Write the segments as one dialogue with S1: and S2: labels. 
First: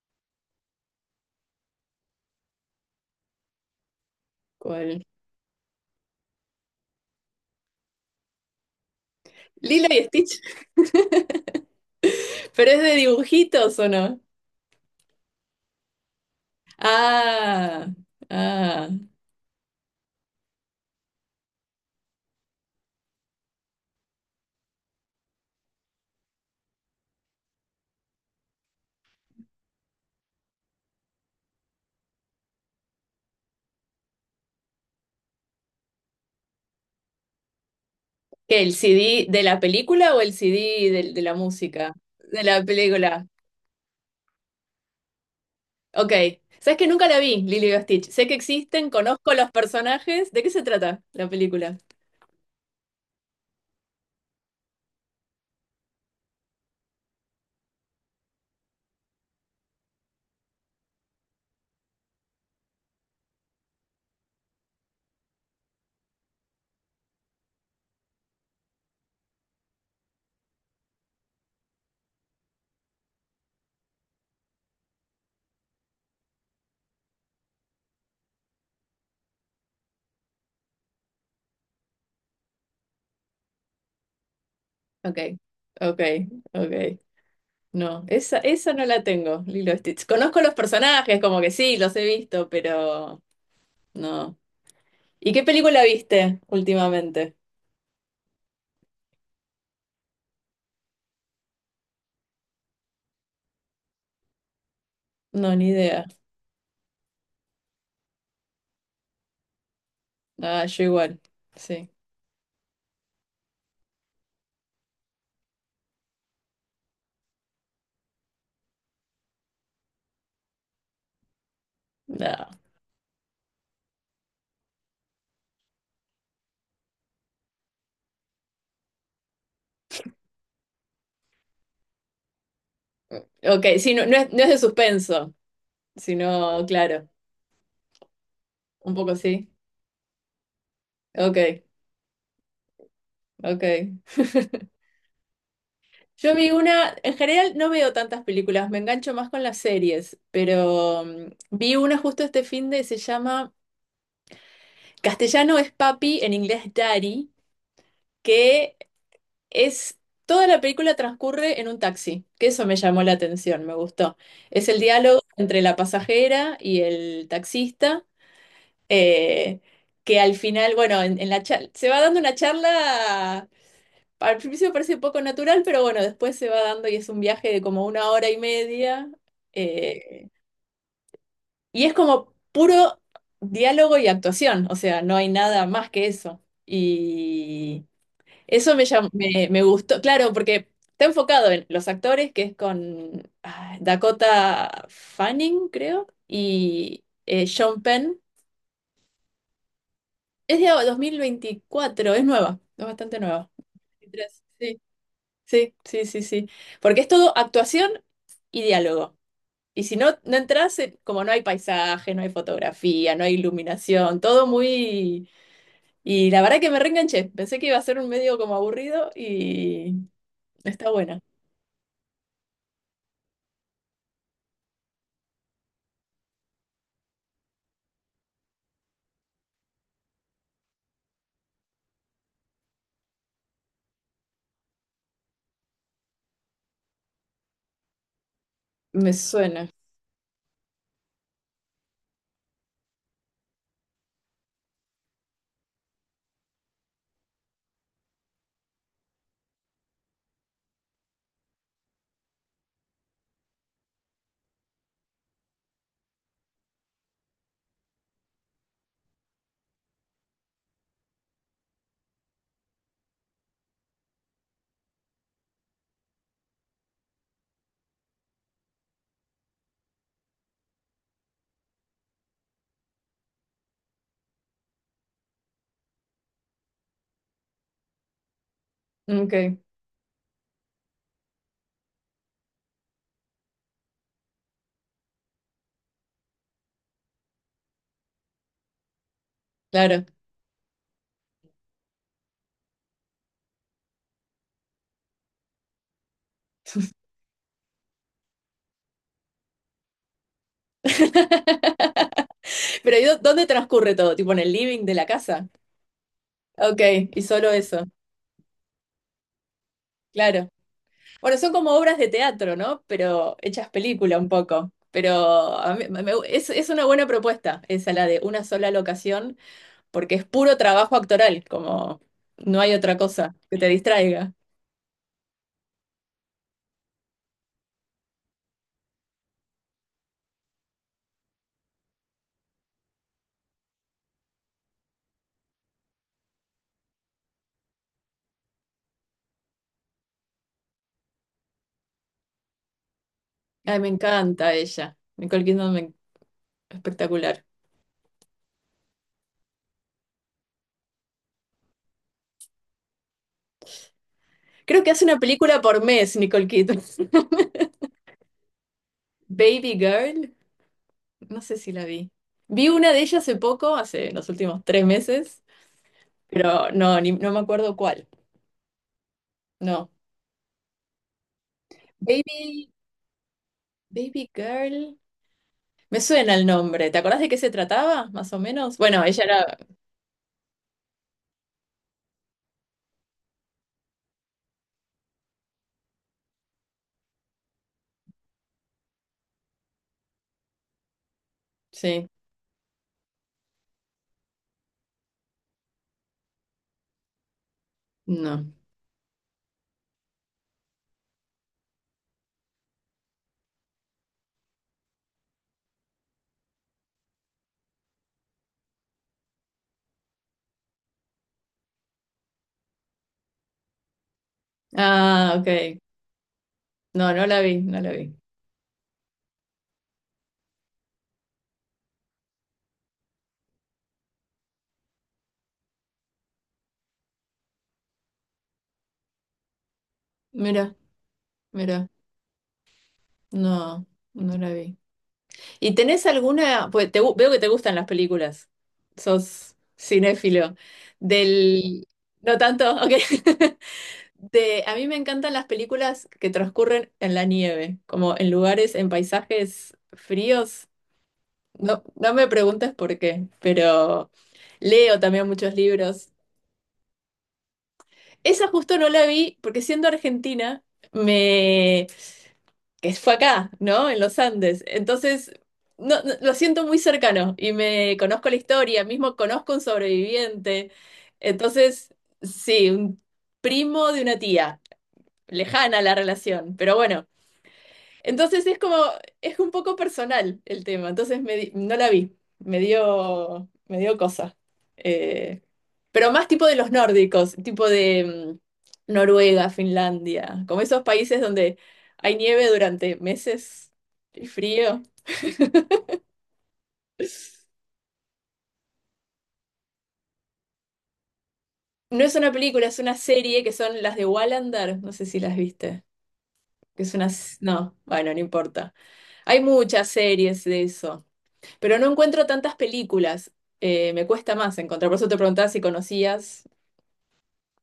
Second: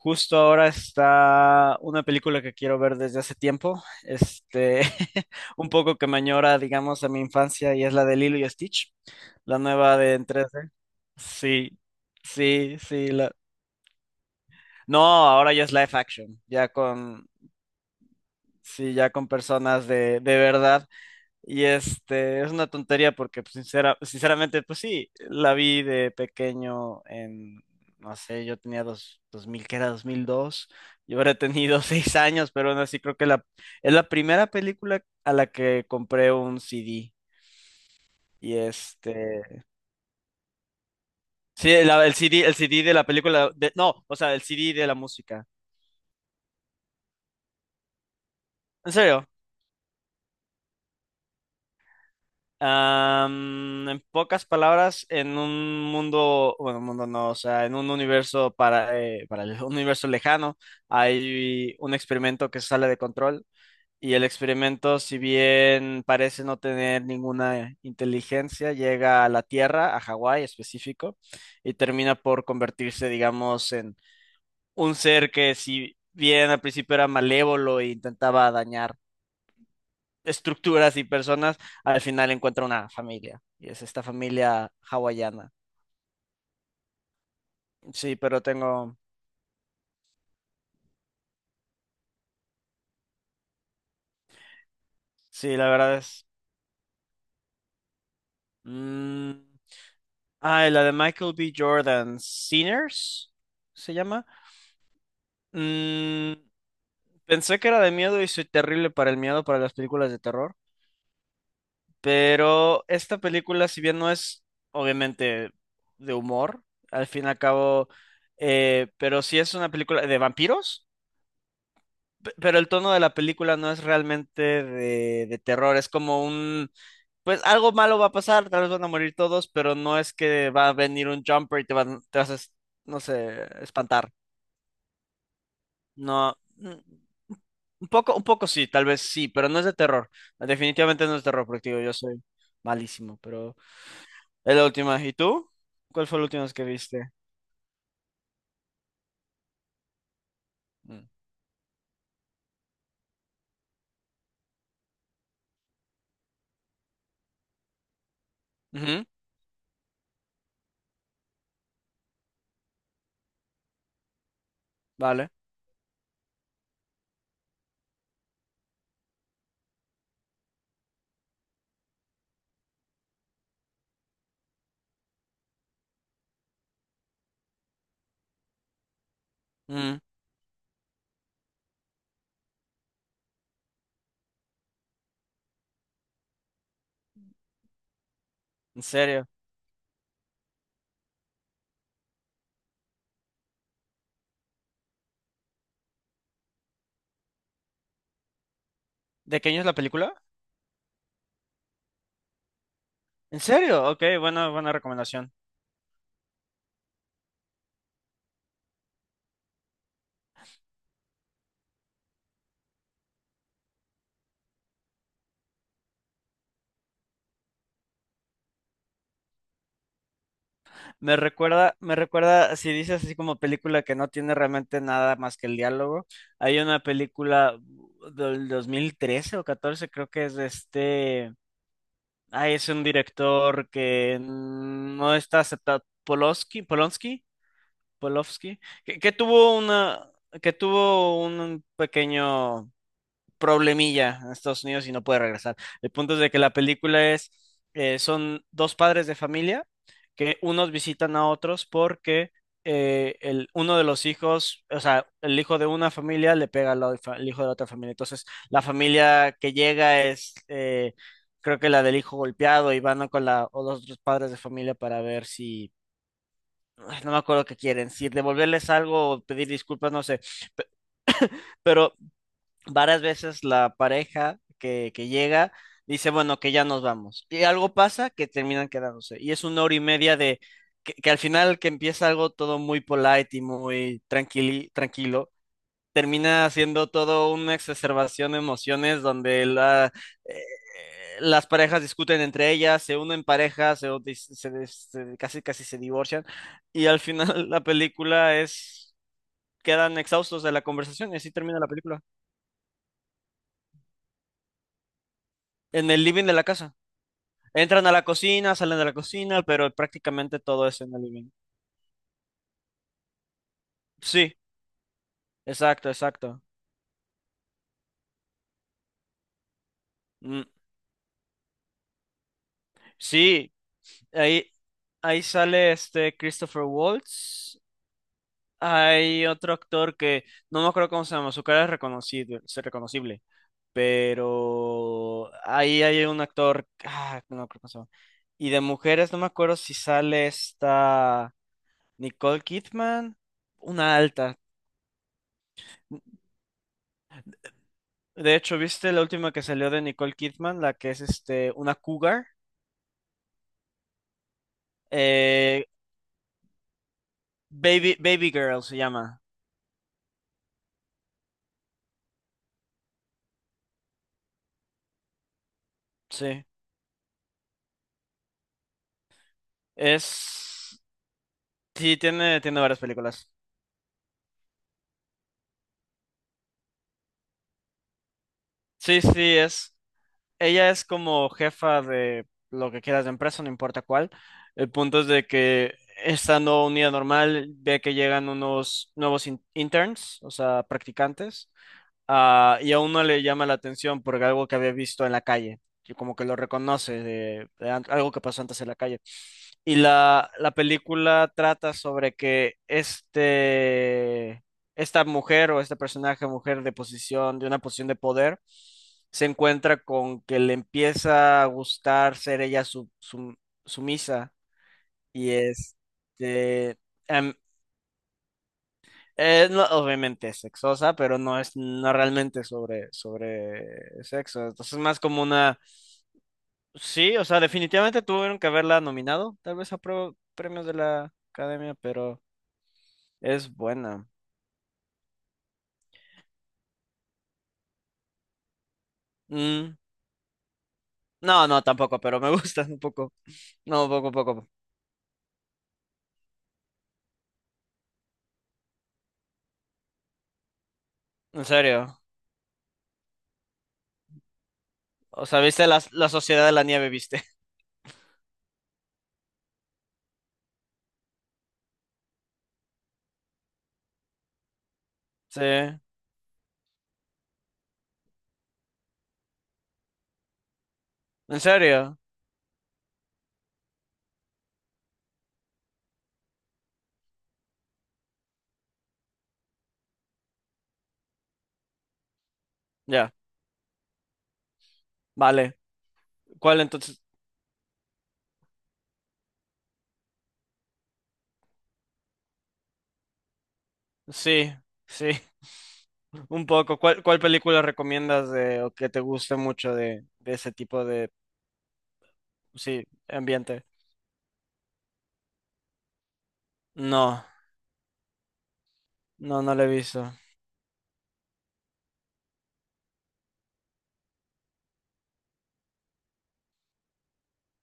S1: Justo ahora está una película que quiero ver desde hace tiempo,
S2: ¿Cuál?
S1: un poco que me añora, digamos, a mi infancia y es la de Lilo y Stitch, la
S2: Lilo
S1: nueva
S2: y
S1: de en
S2: Stitch.
S1: 3D. Sí,
S2: ¿Pero
S1: sí,
S2: es de
S1: sí.
S2: dibujitos o no?
S1: No, ahora ya es live action, ya con,
S2: Ah, ah.
S1: sí, ya con personas de verdad. Y es una tontería porque pues, sinceramente, pues sí, la vi de pequeño en, no sé, yo tenía 2000 que era 2002. Yo habré tenido 6 años, pero aún así creo que la, es la primera película a la que compré un CD. Y
S2: ¿Qué, el CD de la película o el CD de la
S1: sí,
S2: música?
S1: el
S2: De
S1: CD,
S2: la
S1: el CD de la
S2: película.
S1: película, de, no, o sea, el CD de la música.
S2: Ok. ¿Sabes que nunca la vi, Lilo y Stitch? Sé que existen,
S1: En serio.
S2: conozco los personajes. ¿De qué se trata la película?
S1: En pocas palabras, en un mundo, bueno, mundo no, o sea, en un universo para un universo lejano, hay un experimento que sale de control y el experimento, si bien parece no tener ninguna inteligencia, llega a la Tierra, a Hawái específico, y termina por convertirse, digamos, en un ser que si bien al principio era malévolo e intentaba dañar estructuras y personas, al final encuentra una familia. Y es esta familia
S2: Ok,
S1: hawaiana.
S2: ok, ok. No,
S1: Sí,
S2: esa,
S1: pero
S2: esa no
S1: tengo.
S2: la tengo, Lilo y Stitch. Conozco los personajes, como que sí, los he visto, pero no. ¿Y qué
S1: Sí, la
S2: película
S1: verdad es.
S2: viste últimamente?
S1: mm, Ah, la de Michael B. Jordan, Sinners, se llama.
S2: No, ni idea.
S1: Mm, Pensé que era de miedo y soy terrible para el miedo, para las películas de terror.
S2: Ah, yo igual. Sí.
S1: Pero esta película, si bien no es obviamente de humor, al fin y al cabo, pero sí es una película de vampiros.
S2: No.
S1: Pero el tono de la película no es realmente de terror, es como un, pues algo malo va a pasar, tal vez van a morir todos, pero no es que va a venir un jumper y te van, te vas a, no sé,
S2: Ok, sí, no,
S1: espantar.
S2: no es de suspenso,
S1: No,
S2: sino, claro,
S1: un poco sí, tal
S2: un
S1: vez
S2: poco
S1: sí, pero
S2: sí.
S1: no es de terror. Definitivamente no es de
S2: Ok,
S1: terror, porque digo, yo soy malísimo, pero
S2: ok.
S1: es la última. ¿Y tú? ¿Cuál fue la
S2: Yo
S1: última
S2: vi
S1: vez que
S2: una,
S1: viste?
S2: en general no veo tantas películas, me engancho más con las series, pero
S1: Mm.
S2: vi una justo este fin de, se llama Castellano es papi, en inglés daddy, que
S1: Ujú.
S2: es, toda la película transcurre en un taxi, que eso me llamó la atención, me gustó. Es el diálogo
S1: Vale.
S2: entre la pasajera y el taxista. eh, que al final, bueno, en la charla, se va dando una charla, al principio parece poco natural, pero bueno, después se va dando y es un viaje de como una hora y media,
S1: Mm.
S2: eh, y es como puro diálogo y actuación, o sea, no hay nada más que eso. Y eso
S1: ¿En
S2: me, llam-
S1: serio?
S2: me, me gustó, claro, porque está enfocado en los actores, que es con Dakota Fanning, creo, y Sean Penn.
S1: ¿De qué año es la película?
S2: Es de 2024, es nueva, es bastante
S1: ¿En
S2: nueva.
S1: serio? Ok,
S2: 23,
S1: buena, buena
S2: sí,
S1: recomendación.
S2: sí, sí, sí, sí. Porque es todo actuación y diálogo. Y si no, no entras, como no hay paisaje, no hay fotografía, no hay iluminación, todo muy... Y la verdad que me reenganché. Pensé que iba a ser un medio como aburrido y está
S1: Me
S2: buena.
S1: recuerda, me recuerda, si dices así como película que no tiene realmente nada más que el diálogo, hay una película del 2013 o 14 creo que es de este, es un director que no está aceptado, Polowski, Polonsky, Polowski, que,
S2: Me
S1: que tuvo
S2: suena.
S1: que tuvo un pequeño problemilla en Estados Unidos y no puede regresar. El punto es de que la película son dos padres de familia que unos visitan a otros porque uno de los hijos, o sea, el hijo de una familia le pega al hijo de la otra familia. Entonces, la familia que llega creo que la del hijo golpeado y van con la, o los otros padres de familia para ver si... Ay, no me acuerdo qué quieren, si devolverles algo o pedir disculpas, no sé. Pero varias veces la pareja que llega dice, bueno, que ya nos vamos. Y algo pasa que terminan quedándose. Y es
S2: Ok,
S1: una hora y media de que al final que empieza algo todo muy polite y muy tranquilo, termina siendo todo una exacerbación de emociones donde la,
S2: claro.
S1: eh, las parejas discuten entre ellas, se unen parejas, se- se- casi casi se divorcian. Y al final la película es... Quedan exhaustos de la conversación y así termina la película.
S2: Pero ¿y dónde transcurre todo? ¿Tipo en el living de la casa?
S1: En el living de la casa.
S2: Ok, y solo eso.
S1: Entran a la cocina, salen de la cocina, pero prácticamente
S2: Claro.
S1: todo es en el living.
S2: Bueno, son como obras de teatro, ¿no? Pero hechas película un
S1: Sí,
S2: poco. Pero a mí-
S1: exacto,
S2: me- me-
S1: exacto.
S2: es una buena propuesta esa, la de una sola locación, porque es
S1: Mm,
S2: puro trabajo actoral, como no hay otra cosa
S1: sí,
S2: que te distraiga.
S1: ahí, ahí sale este Christopher Waltz. Hay otro actor que no me acuerdo cómo se llama, su cara es reconocible, pero ahí hay un actor, no me acuerdo cómo se llama. Y de mujeres no me acuerdo si sale esta Nicole Kidman,
S2: Ay, me
S1: una alta.
S2: encanta ella. Nicole Kidman, espectacular.
S1: De hecho, ¿viste la última que salió de Nicole Kidman? La que es este una cougar.
S2: Creo que hace una película
S1: Eh,
S2: por mes, Nicole Kidman.
S1: Baby Girl se llama.
S2: Baby Girl, no sé si la vi. Vi una de ellas hace poco, hace los últimos 3 meses,
S1: Sí.
S2: pero no, no me acuerdo cuál. No.
S1: Es. Sí, tiene
S2: Baby,
S1: varias películas.
S2: Baby Girl. Me suena el nombre. ¿Te acordás de qué se trataba, más o menos?
S1: Sí,
S2: Bueno, ella
S1: sí,
S2: era...
S1: es. Ella es como jefa de lo que quieras de empresa, no importa cuál. El punto es de que estando un día normal, ve que llegan unos nuevos interns, o sea, practicantes,
S2: Sí,
S1: y a uno le llama la atención por algo que había visto en la calle, que como que lo reconoce de algo que pasó
S2: no.
S1: antes en la calle. Y la película trata sobre que esta mujer o este personaje mujer de posición, de una posición de poder, se encuentra con que le empieza a gustar ser ella su, sumisa y
S2: Ah,
S1: es
S2: ok.
S1: eh,
S2: No, no
S1: em,
S2: la vi, no la vi.
S1: no, obviamente es sexosa, pero no es no realmente sobre sexo. Entonces es más como una... Sí, o sea, definitivamente tuvieron que haberla nominado, tal vez a premios
S2: Mira,
S1: de la academia,
S2: mira.
S1: pero es
S2: No,
S1: buena.
S2: no la vi. ¿Y tenés alguna... Pues veo que te gustan las películas. Sos
S1: Mm,
S2: cinéfilo.
S1: No, no,
S2: Del...
S1: tampoco, pero me
S2: No
S1: gusta
S2: tanto,
S1: un
S2: ok.
S1: poco. No, poco, poco, poco.
S2: A mí me encantan las películas que transcurren en la nieve, como en lugares, en paisajes fríos.
S1: En
S2: No,
S1: serio.
S2: no me preguntes por qué, pero leo también
S1: O sea,
S2: muchos
S1: viste la
S2: libros.
S1: Sociedad de la Nieve, viste.
S2: Esa justo no la vi porque siendo argentina, me... que fue acá, ¿no? En los Andes. Entonces,
S1: Sí. En
S2: no, lo siento muy cercano y me conozco la historia, mismo conozco un sobreviviente. Entonces,
S1: serio.
S2: sí, un primo de una tía, lejana la relación, pero bueno. Entonces es como, es un poco personal el tema, entonces no la vi,
S1: Ya.
S2: me dio cosa. Eh,
S1: Vale.
S2: pero más tipo de
S1: ¿Cuál
S2: los
S1: entonces?
S2: nórdicos, tipo de Noruega, Finlandia, como esos países donde hay nieve durante meses y
S1: Sí.
S2: frío.
S1: Sí. Un poco. ¿Cuál película recomiendas de, o que te guste mucho de ese tipo de,
S2: No es una película, es
S1: sí,
S2: una serie que
S1: ambiente?
S2: son las de Wallander, no sé si las viste, que es una...
S1: No.
S2: No, bueno, no importa. Hay
S1: No, no la he
S2: muchas
S1: visto.
S2: series de eso. Pero no encuentro tantas películas. Me cuesta más encontrar. Por eso te preguntaba si conocías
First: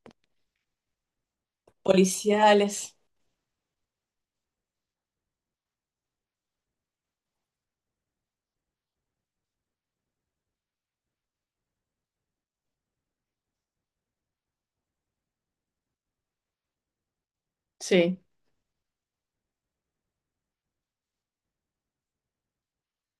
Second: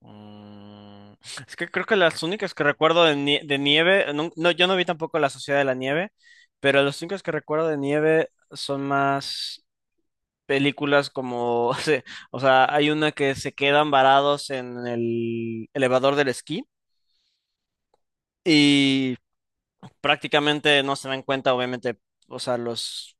S1: Mm, Es que creo que las únicas que
S2: policiales.
S1: recuerdo de nieve, no, no, yo no vi tampoco La Sociedad de la Nieve, pero las únicas que recuerdo de nieve son más. Películas como, o sea, hay una que se quedan varados en el elevador del esquí
S2: Sí,
S1: prácticamente no se dan cuenta, obviamente, o sea, los,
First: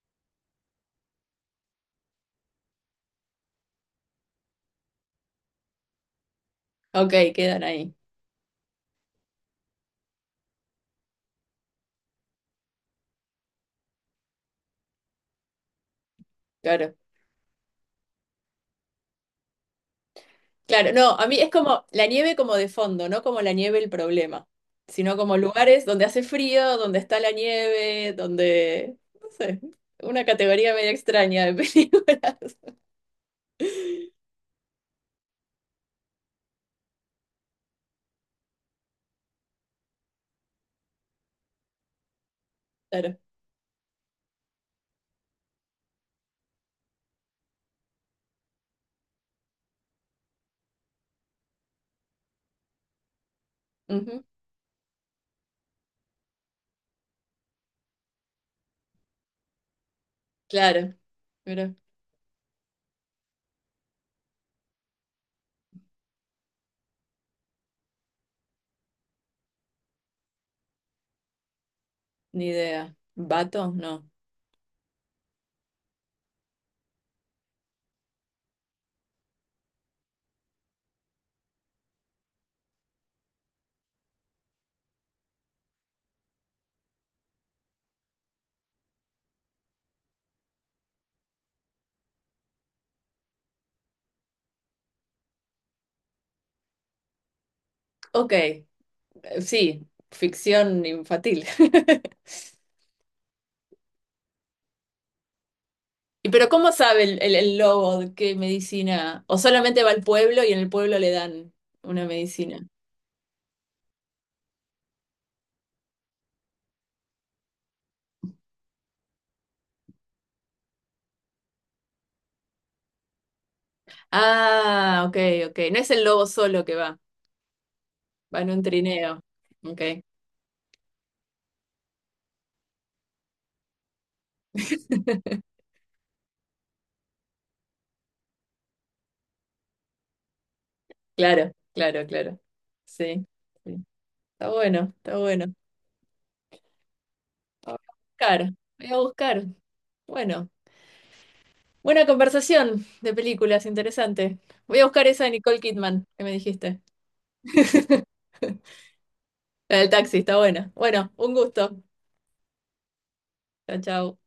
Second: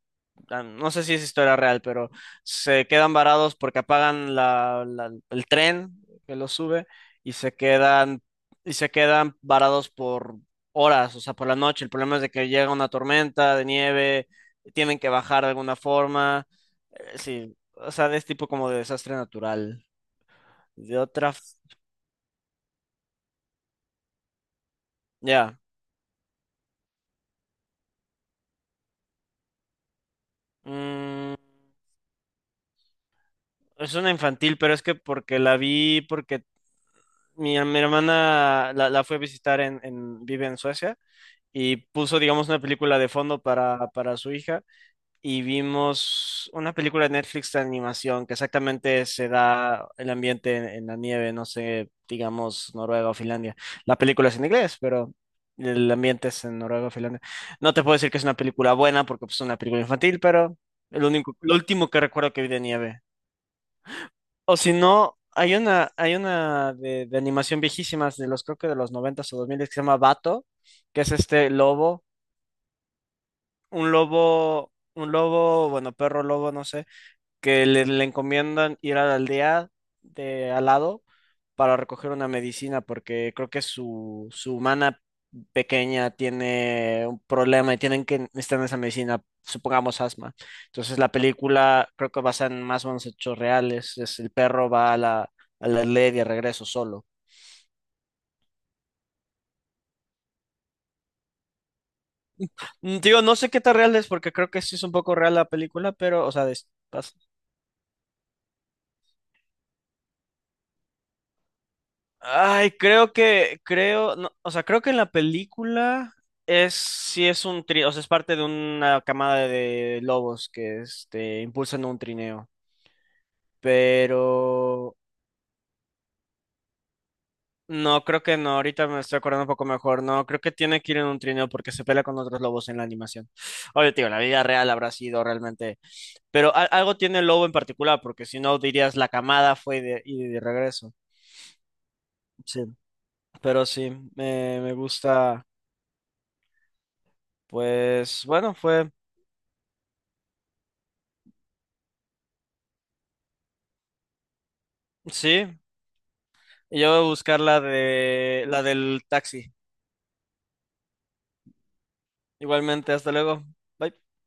S1: ah, no sé si es historia real, pero se quedan varados porque apagan el tren que los sube
S2: ok,
S1: y se
S2: quedan ahí.
S1: quedan, y se quedan varados por horas, o sea, por la noche. El problema es de que llega una tormenta de nieve, tienen que bajar de alguna forma,
S2: Claro.
S1: sí, o sea, es tipo como de desastre natural.
S2: Claro,
S1: De
S2: no, a
S1: otra,
S2: mí
S1: f-
S2: es como la nieve como de fondo, no como la nieve el problema, sino como
S1: ya.
S2: lugares donde hace frío, donde está la nieve, donde, no sé, una categoría medio
S1: Mm,
S2: extraña de películas.
S1: es una infantil, pero es que porque la vi, porque mi hermana la fue a visitar en, vive en Suecia y puso, digamos, una película de
S2: Claro.
S1: fondo para su hija y vimos una película de Netflix de animación que exactamente se da el ambiente en la nieve, no sé, digamos, Noruega o Finlandia. La
S2: Ujú,
S1: película es en inglés, pero el ambiente es en Noruega o Finlandia. No te puedo decir que es una película buena porque pues, es una película infantil, pero
S2: claro.
S1: el único, lo
S2: Pero,
S1: último que recuerdo que vi de nieve. O si no, hay una, hay una de animación viejísimas creo que de los 90 o 2000 que se llama Bato, que es este lobo,
S2: ni idea. ¿Vato?
S1: un
S2: No.
S1: lobo, un lobo, bueno, perro lobo, no sé, que le encomiendan ir a la aldea de al lado para recoger una medicina, porque creo que su humana pequeña tiene un problema y tienen que necesitar esa medicina, supongamos asma. Entonces la película creo que basa en más o menos hechos reales, es el perro va a la aldea y de regreso solo.
S2: Ok, sí, ficción infantil.
S1: Digo, no sé qué tan real es porque creo que sí es un poco real la película, pero,
S2: Y
S1: o
S2: Pero
S1: sea,
S2: ¿cómo sabe el lobo de qué medicina? ¿O solamente va al pueblo y en el pueblo le dan una medicina?
S1: Ay, no, o sea, creo que en la película sí es un trineo, o sea, es parte de una camada de lobos que, este, impulsan un trineo, pero
S2: Ah, ok, ok. No es el lobo solo que va,
S1: no, creo que
S2: va en
S1: no,
S2: un
S1: ahorita me estoy
S2: trineo.
S1: acordando un poco
S2: Ok,
S1: mejor, no, creo que tiene que ir en un trineo porque se pelea con otros lobos en la animación. Oye, tío, la vida real habrá sido realmente, pero algo tiene el lobo en particular, porque si no dirías la camada fue y de regreso.
S2: claro, claro, claro.
S1: Sí.
S2: Sí,
S1: Pero
S2: sí.
S1: sí,
S2: Está
S1: me
S2: bueno, está
S1: gusta,
S2: bueno. Voy a
S1: pues,
S2: buscar,
S1: bueno,
S2: voy
S1: fue.
S2: a buscar. Bueno, buena conversación de películas, interesante. Voy a buscar esa de
S1: Sí,
S2: Nicole Kidman que me dijiste.
S1: y yo voy a buscar la de la del taxi.
S2: La del taxi, está buena. Bueno, un gusto.
S1: Igualmente, hasta luego.
S2: Chao,
S1: Bye.
S2: chao.